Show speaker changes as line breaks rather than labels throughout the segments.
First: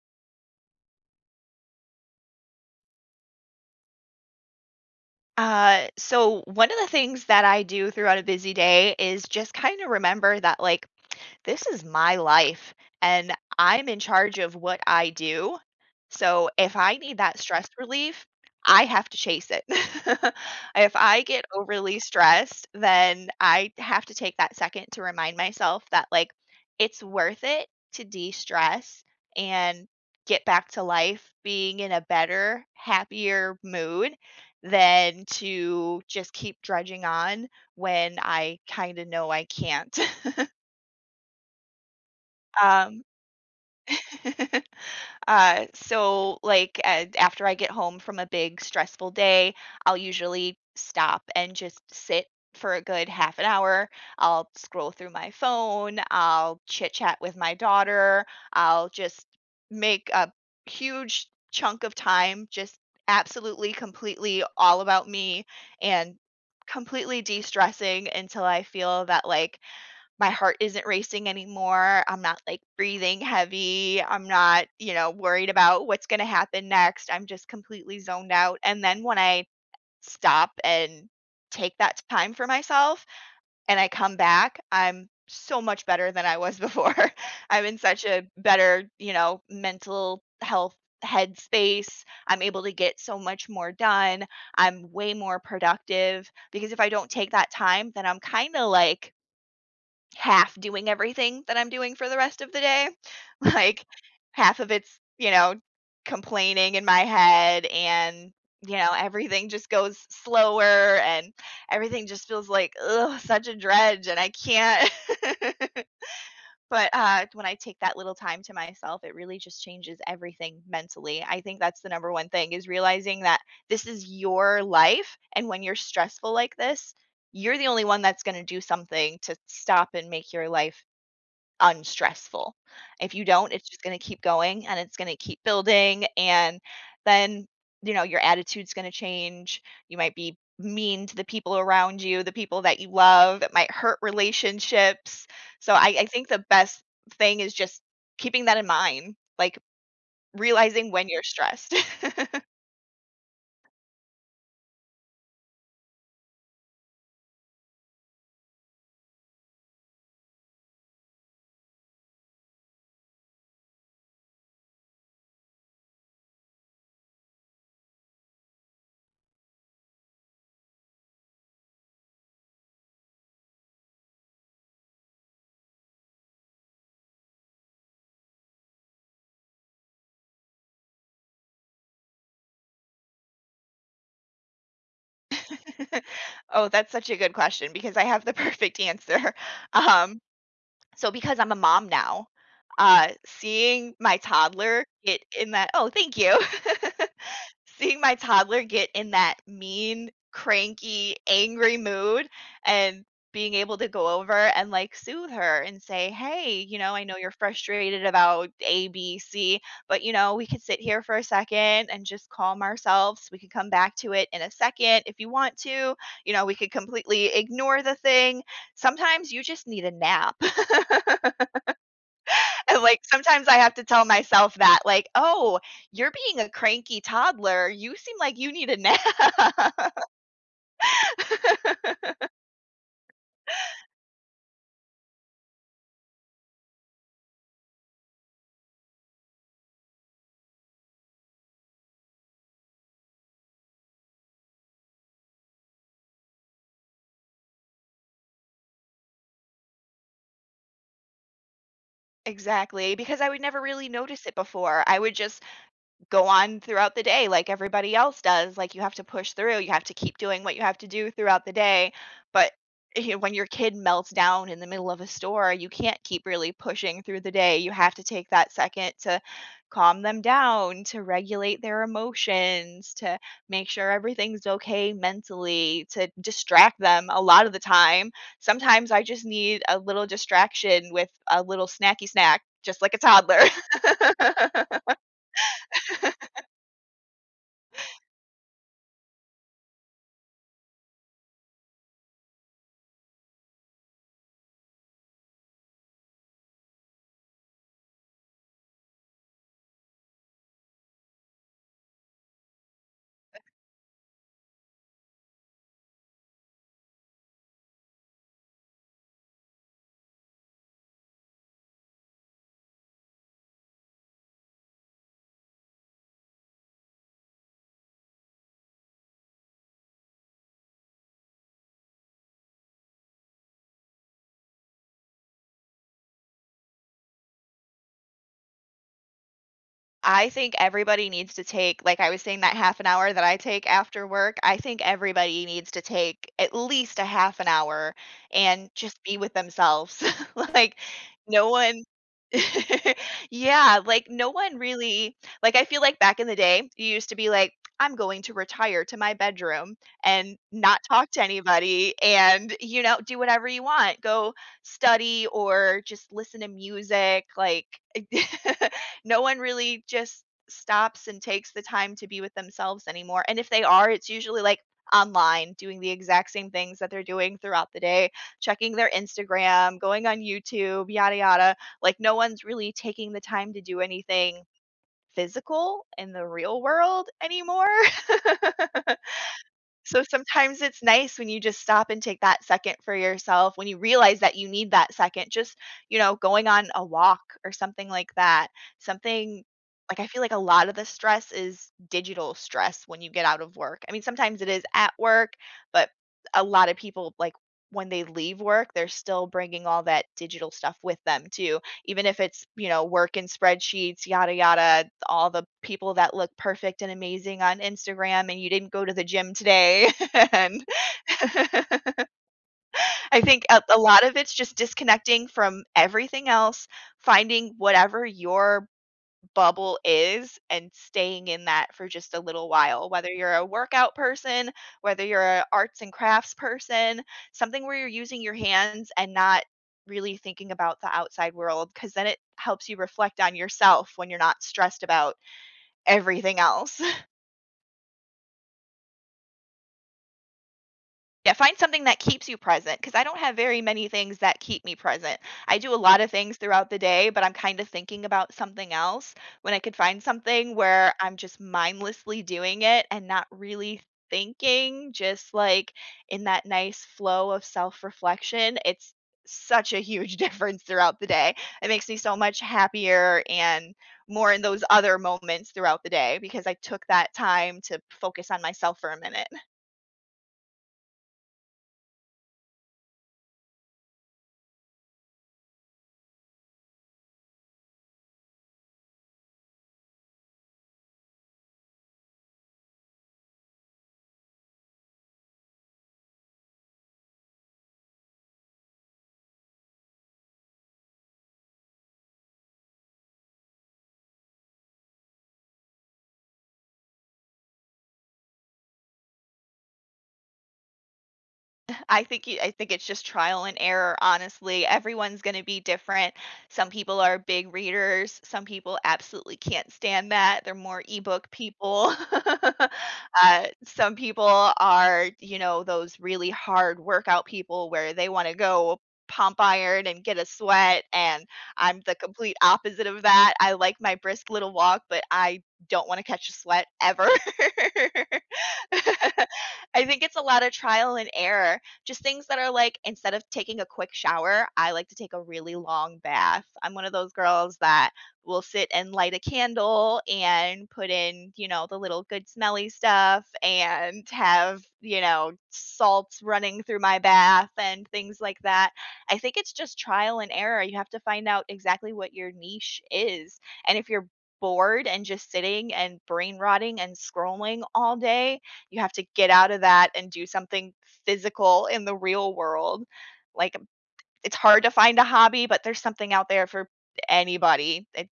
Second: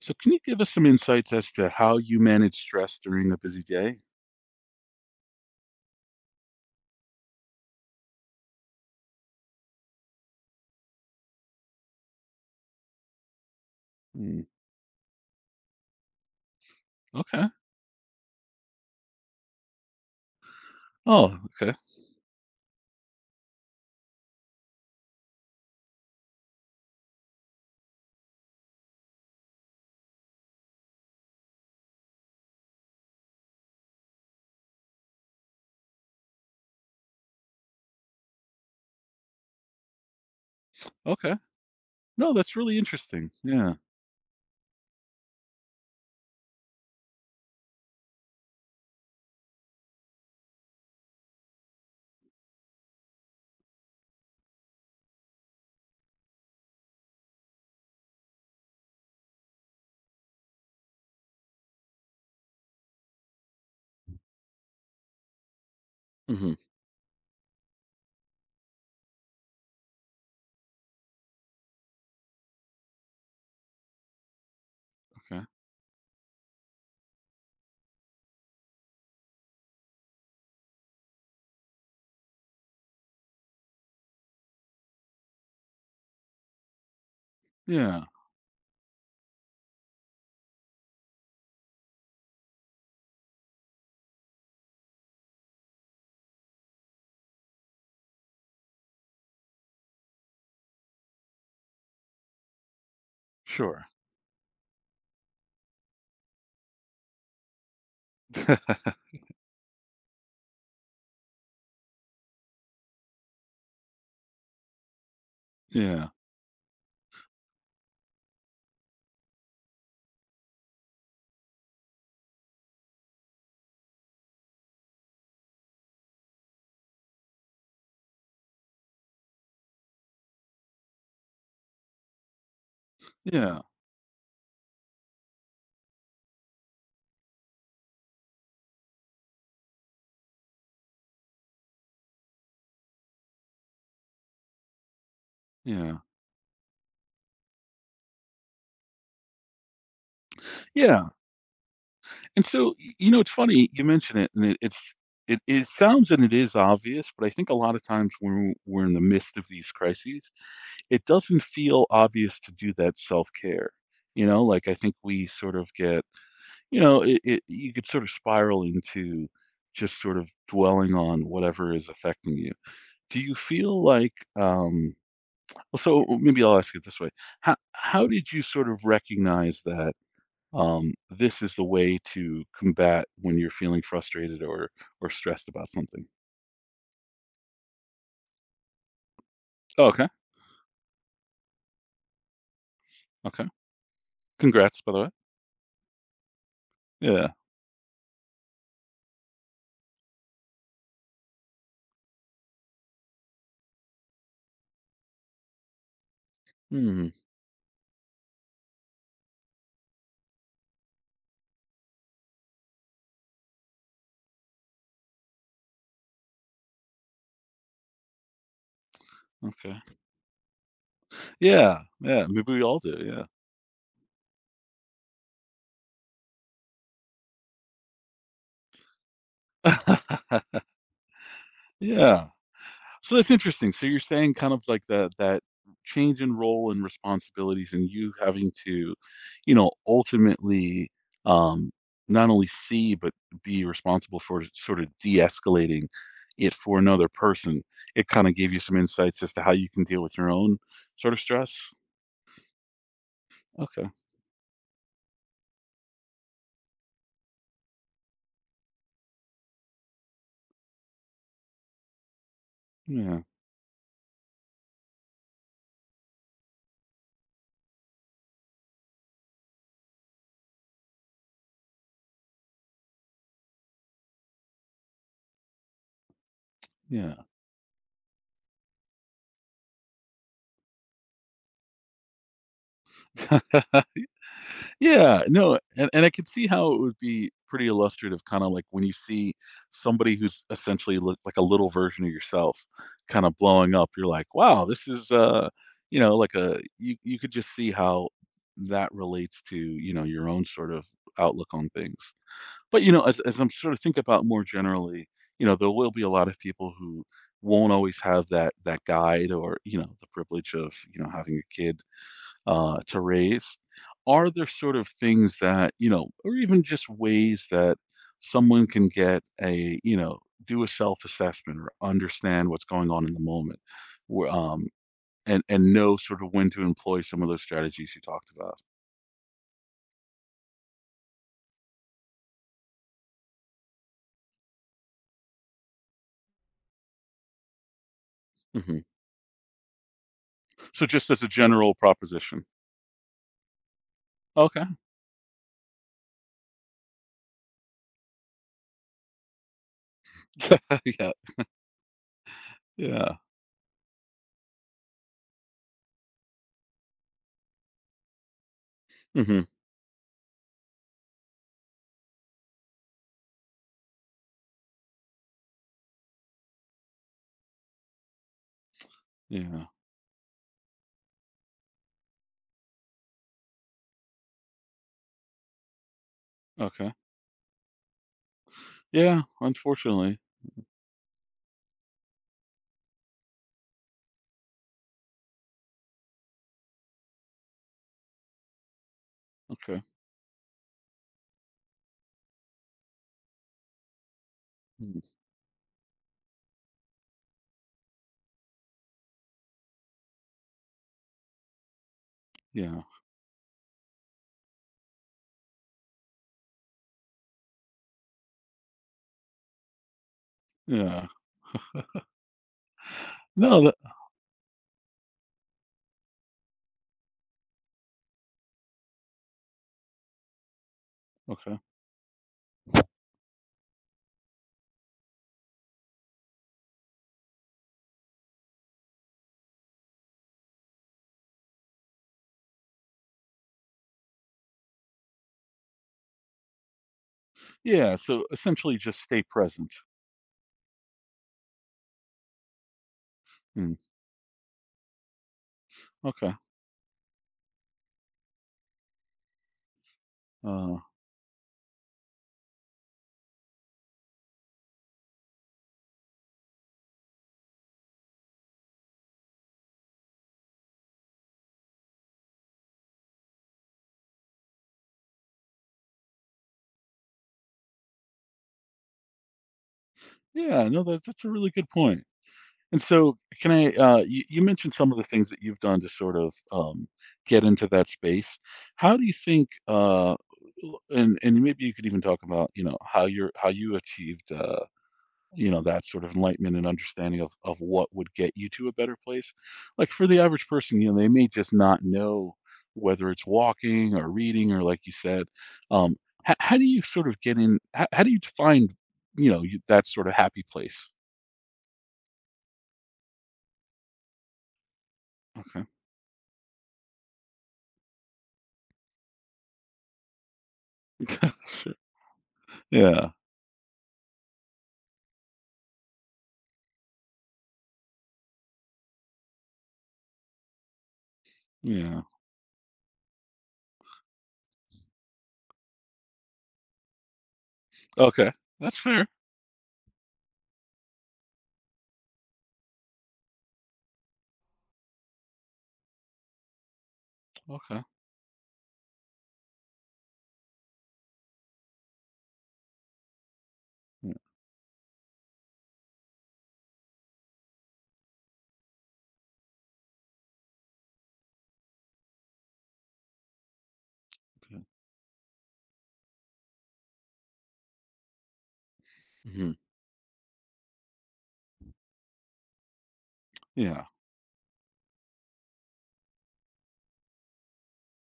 So can you give us some insights as to how you manage stress during a busy day?
So one of the things that I do throughout a busy day is just kind of remember that like this is my life and I'm in charge
Hmm.
of what I do. So if I need that
Okay.
stress relief, I have to chase it. If I
Oh,
get
okay.
overly stressed, then I have to take that second to remind myself that, like, it's worth it to de stress and get back to life being in a better, happier mood than to just keep drudging on when I kind of know I can't.
Okay. No, that's really
Um,
interesting. Yeah.
After I get home from a big stressful day, I'll usually stop and just sit for a good half an hour. I'll scroll through my phone, I'll chit chat with my daughter, I'll just make a huge chunk of time just absolutely completely all about me and
Hmm.
completely de-stressing until I feel that like my heart isn't racing anymore. I'm not like breathing heavy. I'm not,
Okay.
worried about what's going to happen next. I'm just completely zoned out. And then when I stop and take that time for myself and I come back, I'm so much better than I was before. I'm in
Yeah.
such a better, you know, mental health headspace. I'm able to get so much more done. I'm way more productive because if I don't take that time, then I'm kind of like half doing everything that I'm doing for the rest of the day. Like
Sure.
half of it's, you know, complaining in my head and you know, everything just goes slower and everything just feels like ugh, such a dredge and I can't.
Yeah.
But when I take that little time to myself, it really just changes everything mentally. I think that's the number one thing is realizing that this is your life, and when you're stressful like this, you're the only one that's going to do something to stop and make your life unstressful. If you don't,
Yeah.
it's just gonna keep going and it's gonna keep building, and then, you know, your attitude's gonna change. You might be mean to the people around you, the people that you love. It might hurt relationships. So I
Yeah.
I think the best thing is just keeping that in mind, like, realizing when
Yeah.
you're stressed.
And so, you know, it's funny you mention it, and it sounds and it is obvious, but I think a lot of times when we're in the midst of these crises, it doesn't feel obvious to do that self care. You know, like I think we sort of get. You know, it you could sort of spiral into just sort of dwelling on whatever is affecting you. Do you feel like, well, maybe I'll ask it this way. How did you sort of recognize that, this is the way to combat when you're feeling frustrated or stressed about something?
Oh, that's such a good question because I have the perfect answer.
Oh, okay,
Um So because I'm a mom now,
okay.
seeing my
Congrats,
toddler
by the way.
get in that oh, thank you.
Yeah.
Seeing my toddler get in that mean, cranky, angry mood and being able to go over and like soothe her and say, "Hey, you know, I
Mhm,
know you're frustrated about A, B, C, but you know, we could sit here for a second and just calm ourselves. We could come back to it in a second if you want to. You know, we could completely ignore the thing. Sometimes you just
okay.
need a nap."
Yeah, yeah, maybe we all
And, like,
do,
sometimes I have to tell myself that, like, "Oh, you're being a cranky toddler. You seem like you need a nap."
yeah. Yeah. So that's interesting. So you're saying kind of like that change in role and responsibilities and you having to, ultimately, um not only see but be responsible for sort of de-escalating it for another person. It kind of gave you some insights as to how you can deal with your own sort of stress.
Exactly, because I would never really
Okay.
notice it before. I would just go on throughout the day like everybody else does. Like you have to push through. You have to keep doing what you have to do throughout the day. But you know,
Yeah.
when your kid melts down in the middle of a store, you can't keep really pushing through the day. You have to take that second to calm them down, to regulate their emotions, to make sure everything's okay mentally, to distract them a lot of the time. Sometimes I just need a little distraction with a little snacky snack, just like a toddler.
Yeah. Yeah, no, and I could see how it would be pretty illustrative, kinda like when you see somebody who's essentially looks like a little version of yourself kinda blowing up, you're like, "Wow, this is," you know, like a you you could just see how that relates to your own sort of outlook on things. But, as I'm sort of think about more generally, there will be a lot of people who won't always have that guide or the privilege of having a kid to raise. Are there sort of things that, or even just ways that someone can get a, you know, do a self-assessment or understand what's going on in the moment, wh- um, and know sort of when to employ some of those strategies you talked about.
I think everybody needs to take like I was saying that half an hour that I take after work, I think everybody needs to take at least a half an hour and
Hmm.
just be with themselves. Like
So just as a
no
general
one.
proposition.
Yeah, like no one
Okay.
really, like I feel like back in the day, you used to be like, I'm going to retire to my bedroom and not talk
Yeah.
to anybody and, you know,
Yeah.
do whatever you want. Go study or just listen to music. Like no one
Hmm.
really just stops and takes the time to be with themselves anymore. And if they are, it's usually like online doing the exact same things that they're doing throughout the day, checking their
Yeah.
Instagram, going on YouTube, yada, yada. Like no one's really taking the time to do anything physical in the real
Okay.
world anymore.
Yeah.
So
Unfortunately.
sometimes it's nice when you just stop and take that second for yourself, when you realize that you need that second, just, you know, going on a walk or something like that. Something
Okay.
like I feel like a lot of the stress is digital stress when you get out of work. I mean, sometimes it is at
Mm.
work, but a lot of people like when they leave work, they're still bringing all that digital stuff with them too, even if it's, you
Yeah.
know, work and spreadsheets, yada, yada, all the people that look perfect and amazing on Instagram and you didn't go to the gym today. And
Yeah.
I think a,
No. That,
a lot of it's just disconnecting from everything else, finding whatever your bubble is and staying in
okay.
that for just a little while, whether you're a workout person, whether you're a arts and crafts person, something where you're using your hands and not really thinking about the outside world because then it helps you reflect on yourself when you're not stressed about everything else.
Yeah. So essentially, just stay present.
Yeah, find something that keeps you present. Cause I don't have very
Mm,
many things that keep me present. I do a lot of
okay.
things throughout the day, but I'm kinda thinking about something else. When I could find something
Uh,
where I'm just mindlessly doing it and not really thinking, just, like, in that nice flow of self-reflection, it's such a huge difference throughout the day. It makes me so much happier and more in those other moments throughout the day because I took that time to focus on myself for a minute.
yeah, no, that's a really good point. And so, can I? You mentioned some of the things that you've done to sort of get into that space. How do you think? And maybe you could even talk about how you achieved that sort of enlightenment and understanding of what would get you to a better place like for the average person they may just not know whether it's walking or reading or like you said um how do you sort of how do you define that sort of happy place.
I think it's just trial and error, honestly. Everyone's gonna be
Okay.
different. Some people are big readers, some people absolutely can't stand that. They're more ebook
Sure.
people.
Yeah,
Some people are, you know, those really hard workout people where they want to go pump iron and get a sweat, and I'm the
yeah.
complete opposite of that. I like my brisk little walk, but I don't want to catch a sweat ever.
Okay. That's fair.
I think it's a lot of trial and error. Just things that are like, instead of taking a quick shower, I like to take a really long bath. I'm one of those girls
Okay.
that will sit and light a candle and put in, you know, the little good smelly stuff and
Yeah.
have, you know, salts running through my bath and things like that. I think it's just trial and error. You have to find out exactly what your niche is. And if you're
Okay.
bored and just sitting and brain rotting and scrolling all day, you have to get out
Mhm.
of that and do something physical in the real world. Like,
Yeah,
it's hard to find a hobby, but there's something out there for anybody. It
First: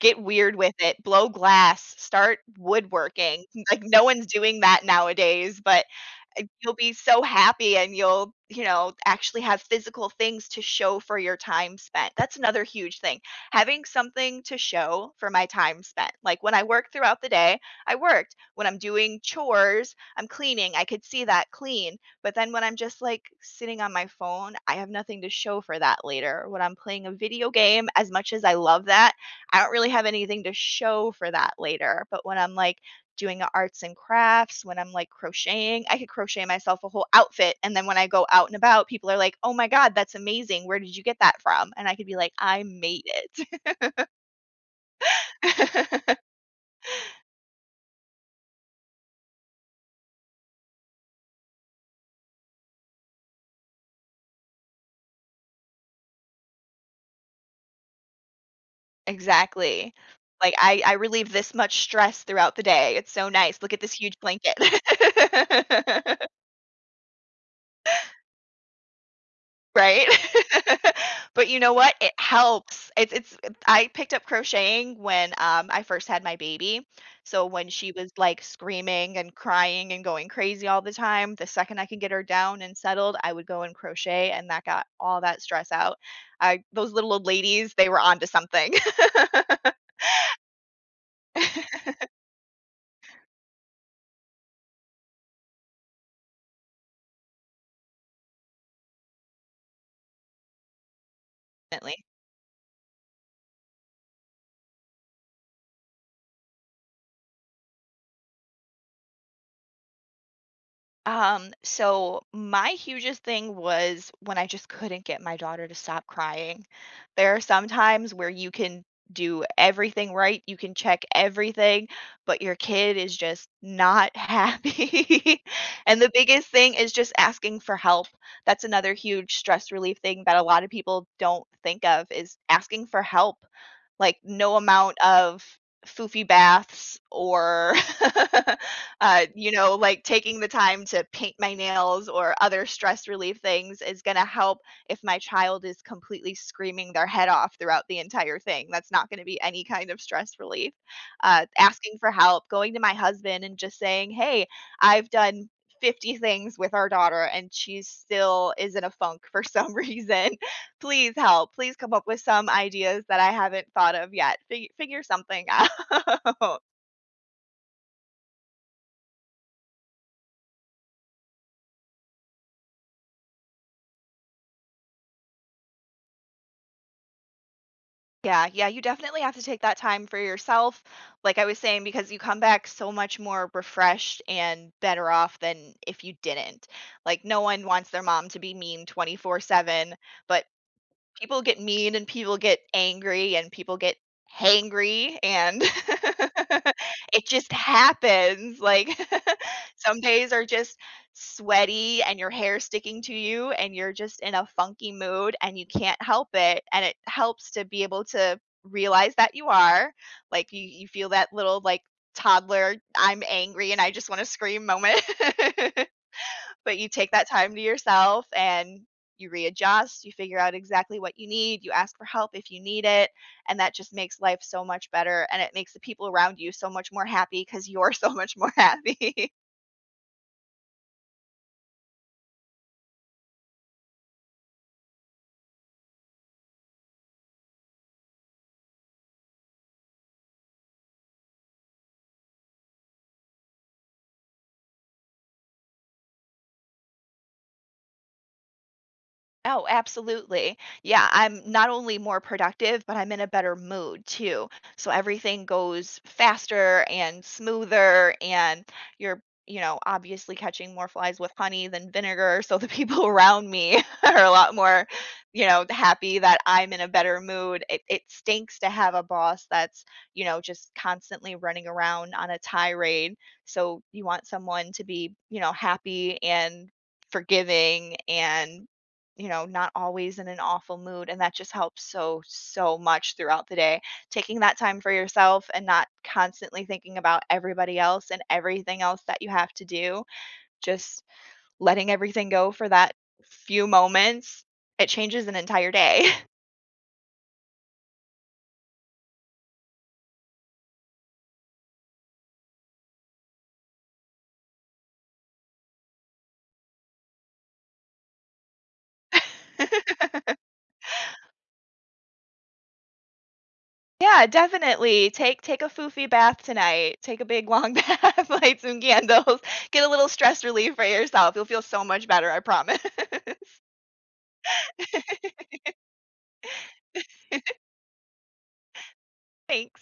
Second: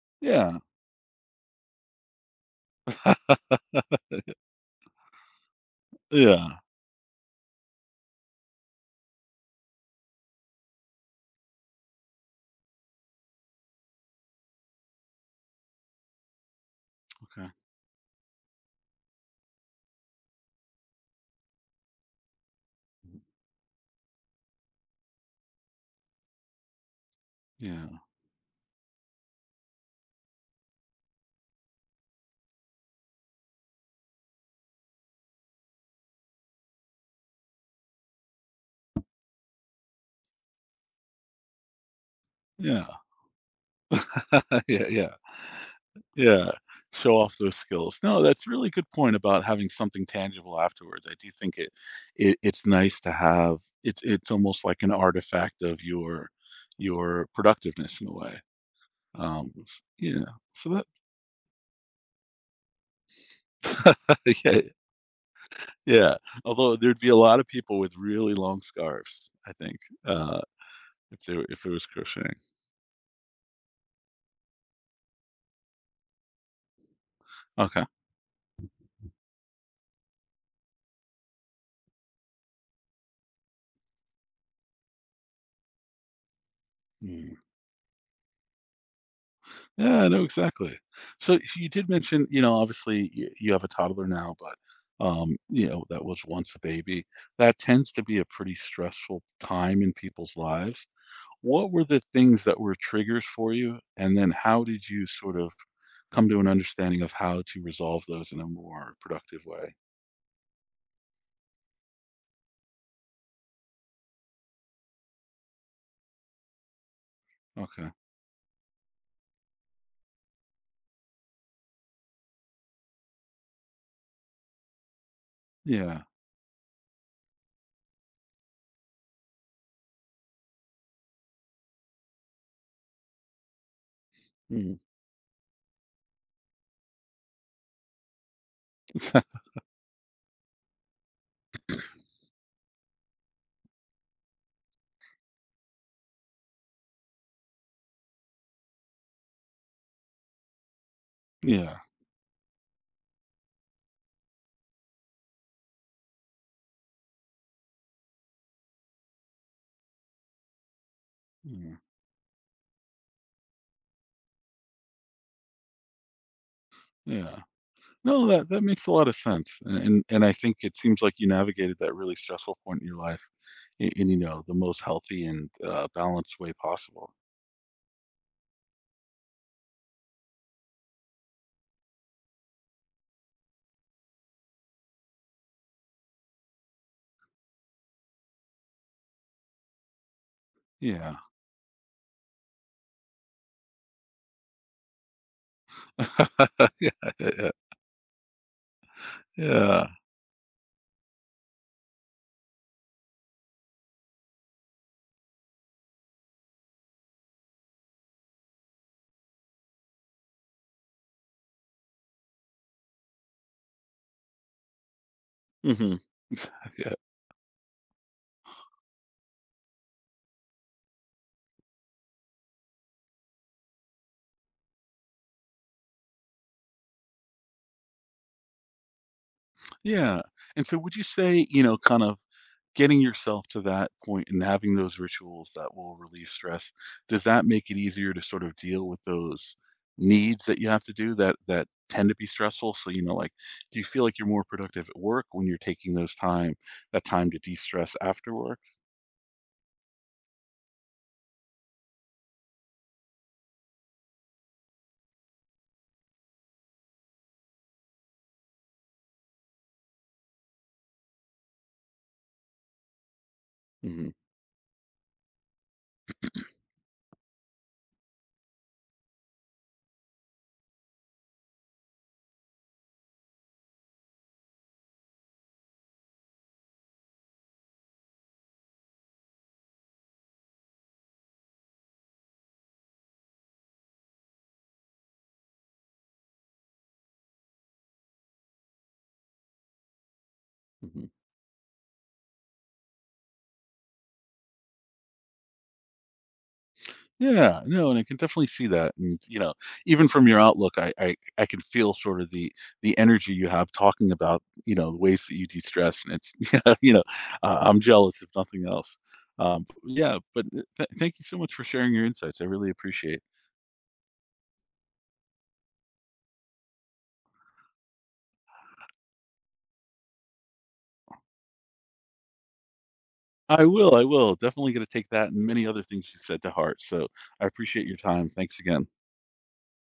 get weird
yeah.
with it, blow glass, start woodworking. Like, no one's doing that nowadays, but and
Yeah.
you'll be so happy and you'll, you know, actually have physical things to show for your time spent. That's another huge thing. Having something to show for my time spent. Like when I work throughout the
Okay.
day, I worked. When I'm doing chores, I'm cleaning. I could see that clean. But then when I'm just like sitting on my phone, I have nothing to show for that later. When I'm playing a video game,
Yeah,
as much as I love that, I don't really have anything to show for that later. But when I'm like doing arts and crafts, when I'm like crocheting, I could crochet myself a whole outfit. And then when I go out and about, people are like, oh my God, that's amazing. Where did you get that from? And I could be like, I
yeah.
made
Yeah, yeah.
it.
Yeah, show off those skills. No, that's a really good point about having something tangible afterwards. I do think it's nice to have. It's almost like an artifact of your productiveness in a way. Um, s-
Exactly.
yeah.
Like
So
I,
that.
I relieve this much stress throughout the day. It's so nice. Look at this huge blanket.
Yeah, yeah. Although there'd be a lot of people with really long scarves, I think,
Right?
uh, if they were,
But you
if it
know
was
what? It
crocheting.
helps. It's I picked up crocheting when, I first had my baby. So when
Okay.
she was, like, screaming and crying and going crazy all the time, the second I could get her down and settled, I would go and crochet, and that got all that stress out. I those little old
Hmm.
ladies, they were onto something.
Yeah, no, exactly. So you did mention, obviously you have a toddler now, but that was once a baby. That tends to be a pretty stressful time in people's lives. What were the
Definitely.
things that were triggers for you? And then how did you sort of come to an understanding of how to resolve those in a more productive way?
So my hugest thing was when I just couldn't get my daughter to stop crying. There are some
Okay.
times where you can do everything right, you can check everything, but your kid is just not happy. And
Yeah.
the biggest thing is just asking for help. That's another huge stress relief thing that a lot of people don't think of is asking for help, like no
Mm.
amount of foofy baths or you know like taking the time to paint my nails or other stress relief things is going to help if my child is completely screaming their head off throughout the entire thing. That's not going to be any kind of stress relief.
Yeah.
Asking for help, going to my husband and just saying hey, I've done 50 things with our daughter and she still is in a funk for some reason. Please help. Please
Yeah.
come up with some ideas that I haven't thought of yet. Figure something out.
Yeah. No, that makes a lot of sense, and I think it seems like you navigated that really stressful point in your life in the most healthy and balanced way possible.
Yeah, yeah, you definitely have to take that time for yourself, like I was saying, because you come back so much more refreshed and better off than if you didn't. Like, no one wants their mom to be mean 24/7, but
Yeah.
people get mean and people get angry and people get hangry and
Yeah,
it
yeah,
just
yeah.
happens. Like
Yeah.
some days are just sweaty and your hair sticking to you and you're just in a funky mood and you can't help it. And it helps to be able to realize that you are. Like you feel that little like toddler, I'm angry and I just want to scream moment.
Mhm.
But you
Yeah.
take that time to yourself and you readjust, you figure out exactly what you need, you ask for help if you need it, and that just makes life so much better and it makes the people around you so much more happy cuz you're so much more happy.
Yeah, and so would you say, kind of getting yourself to that point and having those rituals that will relieve stress, does that make it easier to sort of deal with those needs that you have to do that tend to be stressful? So, like, do you feel like you're more productive at work when you're taking those time that time to de-stress after work?
Oh, absolutely. Yeah, I'm not only more productive, but I'm in a better mood too. So everything goes faster and smoother and you're, you know, obviously catching more flies with honey than vinegar, so the people around me
Hmm.
are a lot more, you know, happy that I'm in a better mood. It stinks to have a boss that's, you know, just constantly running around on a tirade. So you want someone to be, you know, happy and forgiving and you know, not always in an awful mood. And that just helps so, so much throughout the day. Taking that time for yourself and not constantly thinking about everybody else and everything else that you have to do, just
Hmm.
letting everything go for that few moments, it changes an entire day.
Yeah, no, and I can definitely see that, and, you know, even from your outlook, I can feel sort of the energy you have talking about the ways that you de-stress, and it's yeah, I'm jealous if nothing else. Um, b- yeah, but th th thank you so much for sharing your insights, I really appreciate.
Yeah, definitely. Take a foofy bath tonight. Take a big long bath, light some candles, get a little stress relief for yourself. You'll feel so much better, I promise.
I will, definitely gonna take that and many other things you said to heart, so I appreciate your time, thanks again.
Thanks.